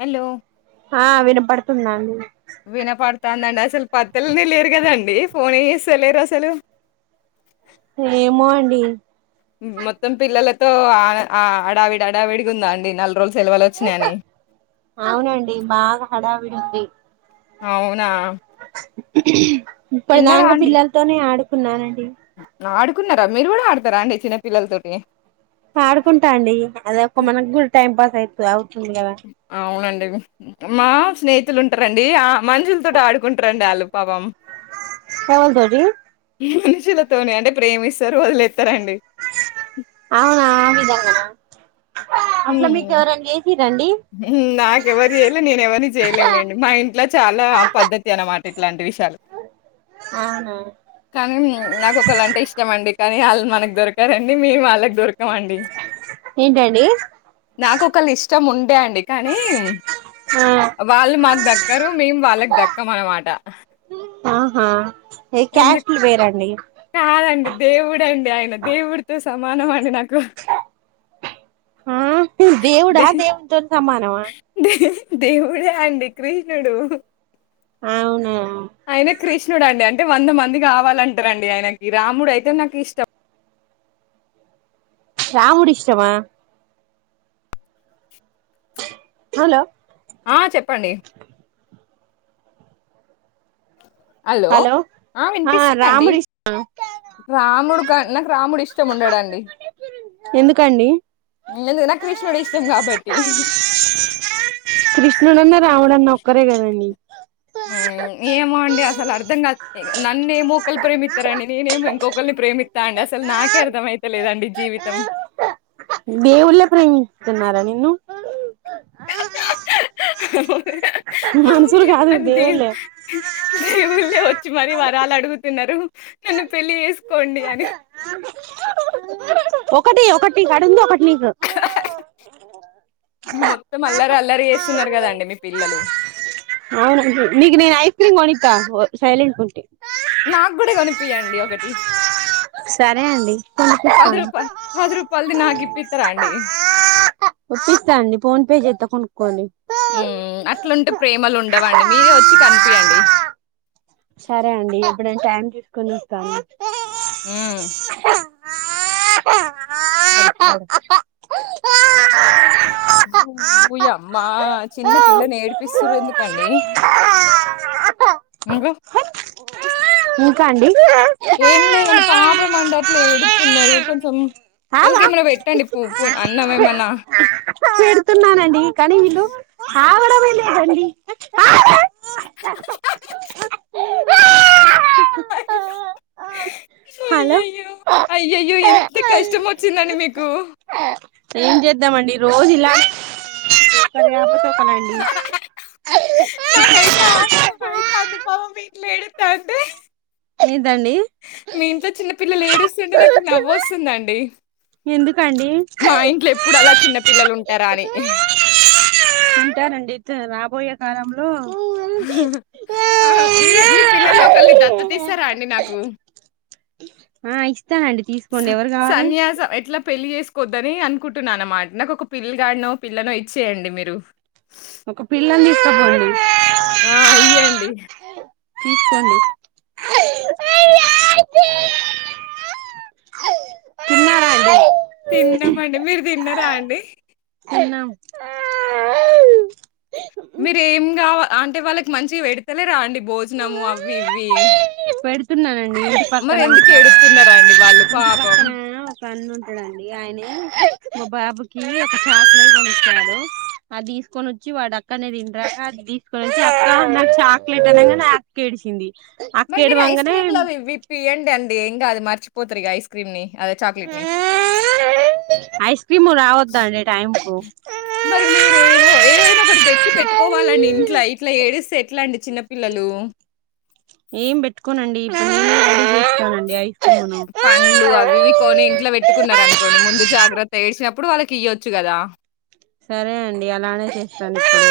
Hello ఆ వినపడుతుందండి. వినపడుతాందండి అసలు పద్దలనే లేరు కదండి ఫోన్స్తలేరు అసలు ఏమో అండి ఉ మొత్తం పిల్లలతో ఆడ అడావిడ్ డాడవిడిగుందా అండి నాలుగు రోజులు సేలవలో వచ్చినాయని అవునండి బాగా హడావిడి ఉంది అవునా ఉఊమ్ ఇప్పుడు తిన్నారా దాంగ అండి పిల్లలతోనే ఆడు కున్నానన్ ఉ ఆడుకున్నారా మీరు కూడా ఆడతారా అండి చిన్నపిల్లలతోటి ఆడుకుంటా అండి అద ఒక మనకు కూడా టైం పాస్ టై క్లావ్ ఉందిగద అవునండి మా స్నేహితులు ఉంటారండి ఆ మంజుల తో ఆడుకుంటారంండి ఆల్లు పాపం ఎవన్ తోటి మనుషులతోనే అంటే ప్రేమిస్తారు వాది అవునా ఆ విధంగా నా చేసిరండి నాకెవరు చేయలే నేను ఎవరిని చేయలేలేండి మా ఇంట్లో చాలా పద్ధతి అనమాట ఇట్లాంటి విషయాలు అవునా కానీ నాకు ఒకళ్ళ అంటే ఇష్టం అండి కానీ వాళ్ళు మనకు దొరకారం మీ మాలగ దుర్కమండడి ఏంటండి నాక ఒకళ ఇష్టం ఉంటే అండి కానీ ఆ వాళ్ళు మాకు దక్కరు మేము వాళ్ళకి దక్కం అన్నమాట ఆహా ఏ క్యాస్ట్లు వేరండి కాదండి దేవుడుండి ఆయన దేవుడితో సమానం అండి నాకు ఆ దేవుడా దేవుతో సమాన వా దేవుడుే అండి కృష్ణుడు అవునా అయిన కృష్ణుడు అడి అంట అయితే వంద మంది కావాలంటారండి ఆయనకి రాముడు అయితే నాకు ఇష్టం రాముడి ఇష్టమా హలో ఆ చెప్పండి హలో ఆ వినిపిస్తుందండి రాముడు నాకు రాముడు ఇష్టం ఉండడండి ఎందుకండి ఎందుకు నాకు కృష్ణుడు ఇష్టం కాబట్టి. కృష్ణుడున్నా రాముడున్న ఒక్కరే కదండి ఏమో అండి అసలు అర్థం కాదు నన్నేమ ఒకని ప్రేమిస్తారండి నేనేమి ఇంకొకరిని ప్రేమిస్తా అండి అసలు నాకే అర్థంమయితలేదండి జీవితం దేవుళ్ళ ప్రేమిస్తున్నారాణను అవునండి. మన్సూర్కి అరు నన్ను దేవు దేవులే దేవుళ్ళే వచ్చి మరి వారళు అడుగుతున్నారు నన్ను పెళ్లి చేేసుకోండి అని ఒకటి ఒకటి కడుంద ఒకటి మీ మొత్తం అల్లరి అల్లరి చేస్తున్నారు కదండి మీ పిల్లలు అవునండి నగ నేను ఐస్ క్రీమ్ కొణితా సైలెంట్ ముంటటి నాకు కూడా కనిపిించండి ఒకటి సరే అండి పది కొనిపిస్తాను రూపాయ పది రూపాయలది నాకు ఇప్పిస్తార అండి ఫన్ కని ఉ అట్లుంటే ప్రేమలు ఉండవండి, మీరే ఒచ్చి కన్పియండి. సరే అండి, ఎప్పుడ టైం చూసుకొని ఒస్తాను. ఊ. హ అహ ఓయమ్మా చిన్న పిల్లనేడిపిస్తురెందుకండి. !? ఇంగా. ఇంకా అండి?. ఏం లేదండి, పాపం అండి, ! అట్లా ఏడుత్తున్నారు కొంచెం ఆగా వాళ్ళ్కెమన్నా పెట్టండి పొ పొ అన్నం ఏమన్నా. పెడుతున్నానండి కానీ వీళ్ళు [unintelligible] హలో అయ్యయ్యో, అయ్యయ్యో ఎంత కష్టమొచ్చిందండి మీకు.? ! ఏం జేద్దామండి రోజూ ఇలానే. [unintelligible] ఆహాఆహాఆహా నాకైతే ఆనందమైతంది పావి. ఈలేడుతాండే. ఏంటండి మీ ఇంట్లో చిన్నపిల్లలేడుస్తుంటే నాకు నవ్వొస్తుందండి. ఎందుకండి.? మా ఇంట్లో ఎప్పుడు అలా చిన్న పిల్లలు ఉంటారా అని తారండి తా రాబోయే కాలంలో. అహహా! ఆహా మీ మీ పిల్లల్నొకల్ని దత్తతిస్తారా అండి నాకు. !? ఆ ఇస్తా అండి తీసుకోండి. ఎవరు గావాలె.? కొద్దని అన్కుంటున్నా అన్నమా నాకొక పిల్ల్గాన్నో పిల్లనో ఇచ్చేయండి మీరు. ! ఒక పిల్లన్దిస్కబొండి. ఆ ఇయ్యండి. తీస్కోండి. తిన్నారా అండి.? తిన్నామండి. మీరు దిన్నర్. రా అండి. తిన్నాం. మీరెంగావ అంటే వాళ్ళకి మంచి పెడతలేరా అండి భోజ్నము అవ్ని ఇవ్ని. !? పెడుతున్నానం. నీటి పక్కన ఒక, ఏడుతున్నారండి వాళ్ళు ఇంటి పాపం? పక్కనయనా ఒక అన్నుంటడండి ఆయనే. మా బాబుకి ఒక చాక్లెట్ కొనిచ్చాడు, అదిసుకొనొచ్చి వాడు అక్కనే దిన్రాక అదిసుకొచ్చి, అక్క నా చాక్లెట్ అనంగనే అకెడిసింది. మరి మీరు ఆఐస్క్రీమ్లవి విప్పియండి‌ అన్. ఎంగాదు మర్చిపోత్రిగా ఐస్క్రీమ్ని. అదే చాక్లేట్ని. ఐస్క్రీము రావొద్ద అండి టైమ్కు.? ! మరి మీరేమో ఏవైనా ఒకటి దెచ్చి పెట్టుకోవాలండి ఇంట్లా. ! ఇట్లా ఏడిస్తే ఎట్లాండి.? ఏం బెట్టుకోనండి. ! అన్ని రెడీజెస్కొనండి ఐ. పండ్లు అవి ఇవి కొని ఇంట్లో పెట్టుకున్నారు అనుకోండి ముందు జాగ్రత్త ఏడ్చిన ప్పుడు వాళ్ళకి ఇయ్యొచ్చు కదా సరే అండి అలానే చేస్తానిప్పుడు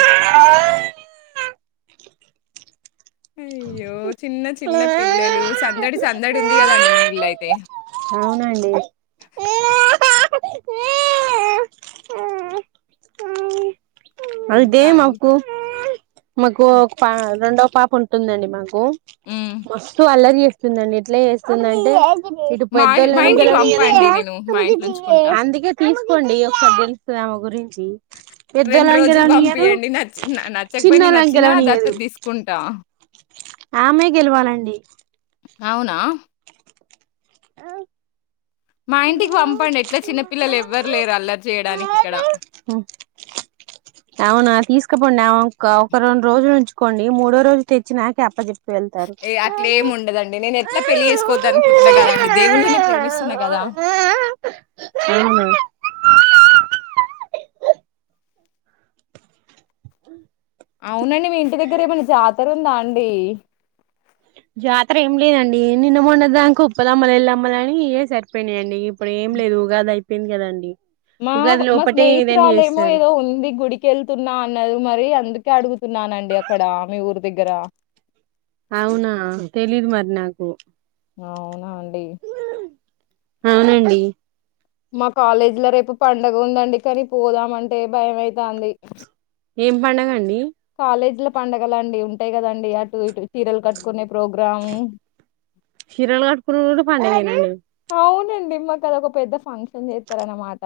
అయ్యో చిన్న చిన్న ఇప్పుడు పిల్లలు సందడి సందడి ఉంది కదండి మీ ఇల్లై తే అవునండి అది ఇంకా అండి? దేమాకు మకు హ్మ్. ఒక పి రెండో పాప ఉంటుందండి మా కు హ్మ్. మస్తు అల్లరి చే స్తుందండి ఎట్లా చేస్తుందంటే ఇటు మా మా పెద్దోళ్ళని ఇంటికి పంపండి గెలవనియ్య నేను మా ఇంట్లో ఉంచుకుంటా. [inaudible] అందుకే తీసుకోండి ఒకసారి తెలుత్తది ఆమె గురించి పెద్దోళ్ళని లు గెలవనీయదు పంపియ్యండి నచ్చి నచ్చకపోయినా చిన్నోళ్ళని నచ్చినా దత్తత తీసుకుంటా [unintelligible] ఆమే గెలవాలండి అవునా [inaudible] మా ఇంటికి పంపండి ఎట్లా చిన్నపిల్లలు ఎవ్వరు లేరు అల్లరి చేయడానికి ఇక్కడ ఇకపోండి నా ఒక రెండు రోజులు ఉంచుకోండి మూడో రోజు తెచ్చి నాకే అప్పజెప్ ఏ అట్లేం ఉండదండి నేను ఎట్లా పెళ్లి చేసుకోవద్దు అనుకుంటున్నా కదాండి దేవుళ్ళనే ప్రేమిస్తున్నా కదా అవునా [inaudible] అవునండి మీ ఇంటి దగ్గర ఏమన్నా జాతర ఉందా అండీ జాతర ఏం లేదండి నిన్నమొన్న దాంకా ఉప్పలమ్మలు ఎల్లమ్మలు అని ఇవే సరిపోయినాయండి ఇప్పుడు ఏం లేదు ఉగాదై పొయింది కదండీ మా మా స్నేహితురాలేమో ఏదో ఉంది గుడికెళ్తున్నా అన్నది మరి అందు కే అడుగుతున్నానండి అక్కడ మీ ఊరు దగ్గర అవునా తెలీదు మరి నాకు అవునా అండి అవునండి మా కాలేజి లో రేపు పండుగ ఉందండి కానీ పోదామంటే భయమైతాంది ఏం పండగ అండి కాలేజ్ లో పండగలు అండి ఉంటాయి కదండి అటు ఇటు తీరలు కట్టుకునే ప్రోగ్రాము. చీరలు కట్టుకునుడు కూడా పండగేనాండీ [inaudible] అవునండి మాకది ఒక పెద్ద ఫంక్షన్ చేస్తారన్నమాట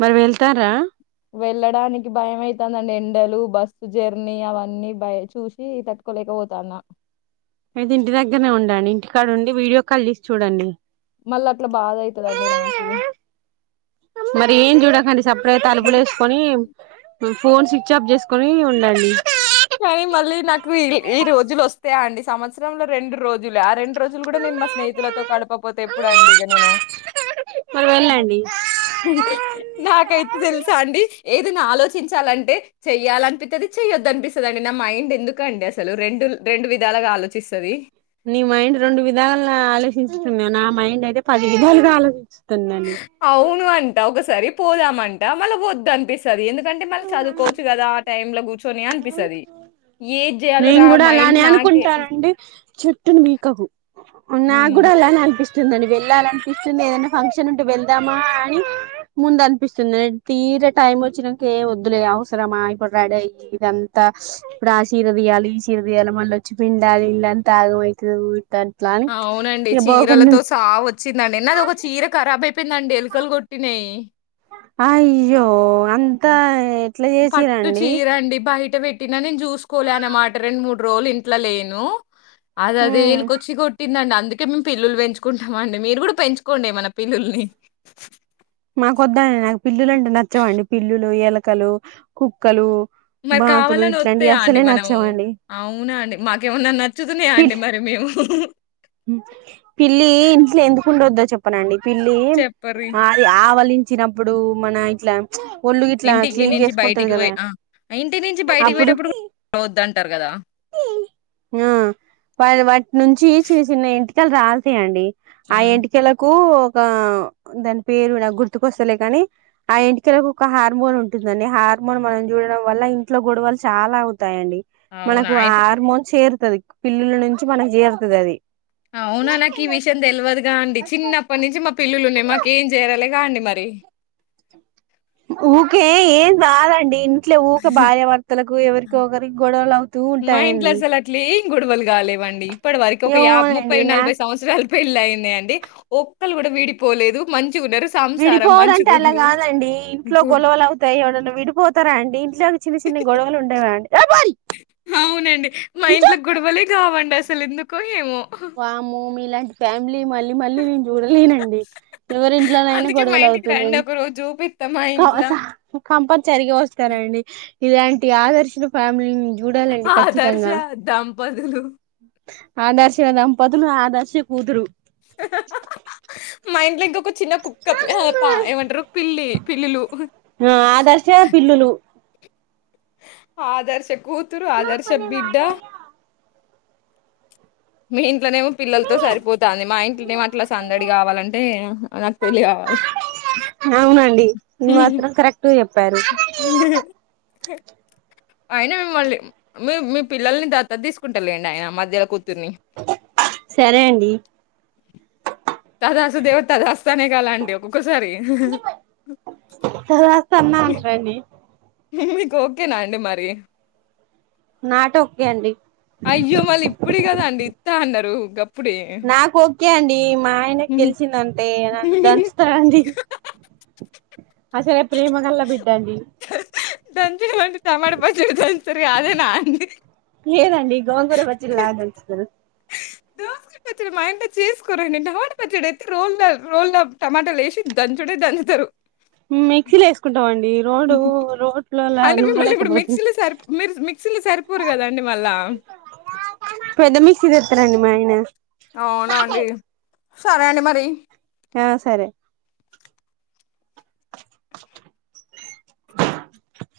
మరి వెళ్తారా వెళ్ళడానికి భయమైతందండి ఎండలు బస్సు జర్నీ అవన్నీ భయ చూసి తట్టుకోలేకపోతాన్నా అయితే ఇంటి దగ్గరనే ఉండండి ఇంటికాడ ఉండి వీడియో కాల్ చేసి చూడండి మళ్ళ అట్లా బాధ అయితదండి నాకు మరి ఏం చూడకండి సపరేట్ తలుపులు వేసుకొని ఫోన్ స్విచ్ ఆఫ్ చేసుకుని ఉండండి కానీ మళ్ళీ నాకు ఈ ఈ రోజులు వస్తాయా అండి సంవత్సరంలో రెండు రోజులే ఆ రెండు రోజులు కూడా నేను మా స్నేహితులతో గడపకపోతే ఎప్పుడు అండి ఇక నేను మరి వెళ్ళండి నాకై తెలుసా అండి ఏదన్నా ఆలోచించాలంటే చెయ్యాలనిపిత్తది చెయ్యొద్దు అనిపిస్ త్తదండి నా మైండ్ ఎందుకండి అసలు రెండు రెండు విధాలుగా ఆలోచిస్తది నీ మైండ్ రెండు విధాలు ఆలోచించుతున్నా నా మైండ్ అయితే పది విధాలుగా ఆలోచించ అవును అంట ఒకసారి పోదామంట మళ్ళీ వద్దు అనిపిస్తది ఎందుకంటే మళ్ళ చదువుకోవచ్చు కదా టైమ్ల కూచోని అనిపిస్ నేను కూడా మైండ్ అలానే నాకే అనుకుంటానండి చెట్టును పీకకు నాకు హ్మ్ కూడా అలానే అనిపిస్ వందండి వెళ్ళాలనిపిస్తుంది ఏదనా ఫంక్షన్ ఉంటే వెళ్దామా అని ముందు అనిపిస్తుంది తీర టైం వచ్చినాంక ఏ వద్దులే అవసరమా ఇప్పుడు రడయి ఇద తనఇప్పుడు ఆ చీర తియ్యాలి ఈ చీర తియ్యాలి మల్లొచ్చి పిండాలి ఇదంతా ఆగం అయితది ఊర్కన్ అవునండి చీరలతో సావో చ్చిందండి నాది ఒక చీర కరాబ్ [unintelligible] చెప్పిందండి ఎలుకలు కొట్టినాయి అయ్యో అంతా ఎట్లా చేసిరండి ట పెట్టినా నేను చూసుకోలే అనమాట రెండు మూడు రోజులు ఇంట్లో లేను అద అదే ఏల్ ఉమ్ కొచ్చి కొట్ందం అందుకే మేము పిల్లులు పెంచుకుంటామ్ అండి మీరు కూడా పెంచుకోండి పిల్లుల్ని మాకొద్దండి నాకు పిల్లులు అంటే నచ్చవండి పిల్లులు ఎలకలు కుక్కలు మరి బాతులు కావాలని ఇట్లాంటివి వత్తయ అండి అస్సలే మనము నచ్చవండి అవునా అండి మాకేమన్నా పిల్ నచ్చుతున్నాయాండి మరి మేము పిల్లి ఇంట్లో ఎందుకుండొద్దో చెప్పన అండి పిల్లి చెప్పరి. అది ఆవలి చినప్పుడు మన ఇట్లా ఒళ్ళు ఇట్లా ఇంటికి క్లీన్ నుంచి చేసుకుంటది బయటికి కదా పోయి ఆ! ఇంటి నుంచి బయటికి అప్పుడు పోయేటప్పుడు గూడా వద్దంటారు గదా! ఆ వా వాటి నుంచి ఎంటికలు రాలుతాయి అండి ఆ హ్మ్. ఎంటికలకూ ఒక దాని పేరు నాకు గుర్తుకొస్తలే కాని ఆ ఇంటికలకు ఒక హార్మోన్ ఉంటుందండి హార్మోన్ మనం చూడడం వల్ల ఇంట్లో గొడవలు చాలా అవు తాయండి అవునా! మనకు అయి హార్మోన్స్రు పిల్లుల నుంచి మనకి చేరుతుంది అది అవునా నాకు ఈ విషయం తెల్వదు గా అండి చిన్నప్పటి నుంచి మా పిల్లులున్నాయి మాకేం చేయలే కా అండి మరి ఊకే ఏన్ దదండిన్ ఇట్లే ఊ భార్యవర్తలకు ఎవరికి ఒకరి గొడవలు అవుతూ మా ఇంట్లో ఉంటాయండి అసలట్లేం గొడవలు కాలేవండి ఇప్పటి వరకి ఒక యా ముప్పై ఏమోనండి నాకు నలభై సంవత్సరలు పెళ్ళ అయింది అండి క్కలు కూడా వీడిపోలేదు మంచి విడిపోవడంంటే అలా కాదండి ఇంట్లో గుడ్ గొలువలు అవుతాయి ఎవడైనా విడిపోతారా అండి ఇకు చిన్న గ గుడవలు ఉండేండి అవునండి మా ఉంచో ఇంట్లో గుడవలే కావండి అసలు ఎందుకు ఏమో వామ్మో మీ లాంటి ఫ్యా మళ్ళీ మళ్ళీ నేను చూడలేనండి ఎవరి ఇంట్లోనైనా అందుకే మా గొడవలు ఇంటికి అవుతున్నాయి రండి ఒకరోజు జూపిత్తా మా ఇంట్ల కంపల్సరిగా వస్తారండి ఇలాంటి ఆదర్శన ఫ్యామిలీని చూడాలండి ఆదర్శ ఖచ్చితంగా దంపతులు ఆదర్శ దంపతులు ఆదర్శ కూతురు మైండ్ల్గా చిన్న కుక్క పా ఏమంటారు పిల్లి పిల్లులు ఆ ఆదర్శ పిల్లులు ఆదర్శ కూతురు ఆదర్శ బిడ్డ మె ఇట్లనేమో పిల్లలతో సరిపోతుంది మా ఇంట్లోనేో అట్లా సందడి కావాలంటే నాకు పెళ్ళి కావాలి అవునండి ఇది మాత్రం కరెక్ట్ గా చెప్పారు అయినా మిమ్మల్ళని మీ మీ పిల్లల్ని దత్తత తీసుకుంటాలేండి ఆయన మధ్యలో కూతుర్ని. సరే అండి తదాసు దేవ తదాస్తానే కాాలా అంటిడి ఒక్కొక్కసారి సన్నా అంట్రని మీకు ఓకే నా అండి మరి నాట్ ఒకే అండి. అయ్యో మలి ఇప్పుడు కదా అండి ఇత్త అన్నారు గ నాకు ఒకే అం డి మా ఆయనకు గెల్సింద్ అంటే నన్ను దంచుతానండి ఆ సరే ప్రేమ గల్లా బిడ్డండి దన్ [unintelligible] తమట పచ్చడి దంచుతార్ అదే నా అండి లేదండి గోంగూర పచ్చడి లాగా దంచుతారు దోసకై పచ్చడి మా ఇంట్లో చేసుకోరు అండి టమాటా పచ్చడి అయితే రోల్ రోల్ టమాటాలు వేసి దంచుడే దంచుతారు. మిక్సీలో వేసుకుంటాం అండి రోడ్డు రోట్లలా అంటే మిమ్మల్ని ఇప్పుడు నూరలేకపోతుంది మిక్సీలు సరిపో మీర్ మిక్సీలో సరిపోరు కదాండి మళ్ళా క్సి [unintelligible] అండి మా అయనా అవునా అండి సరే అండి మరి ఆ సరే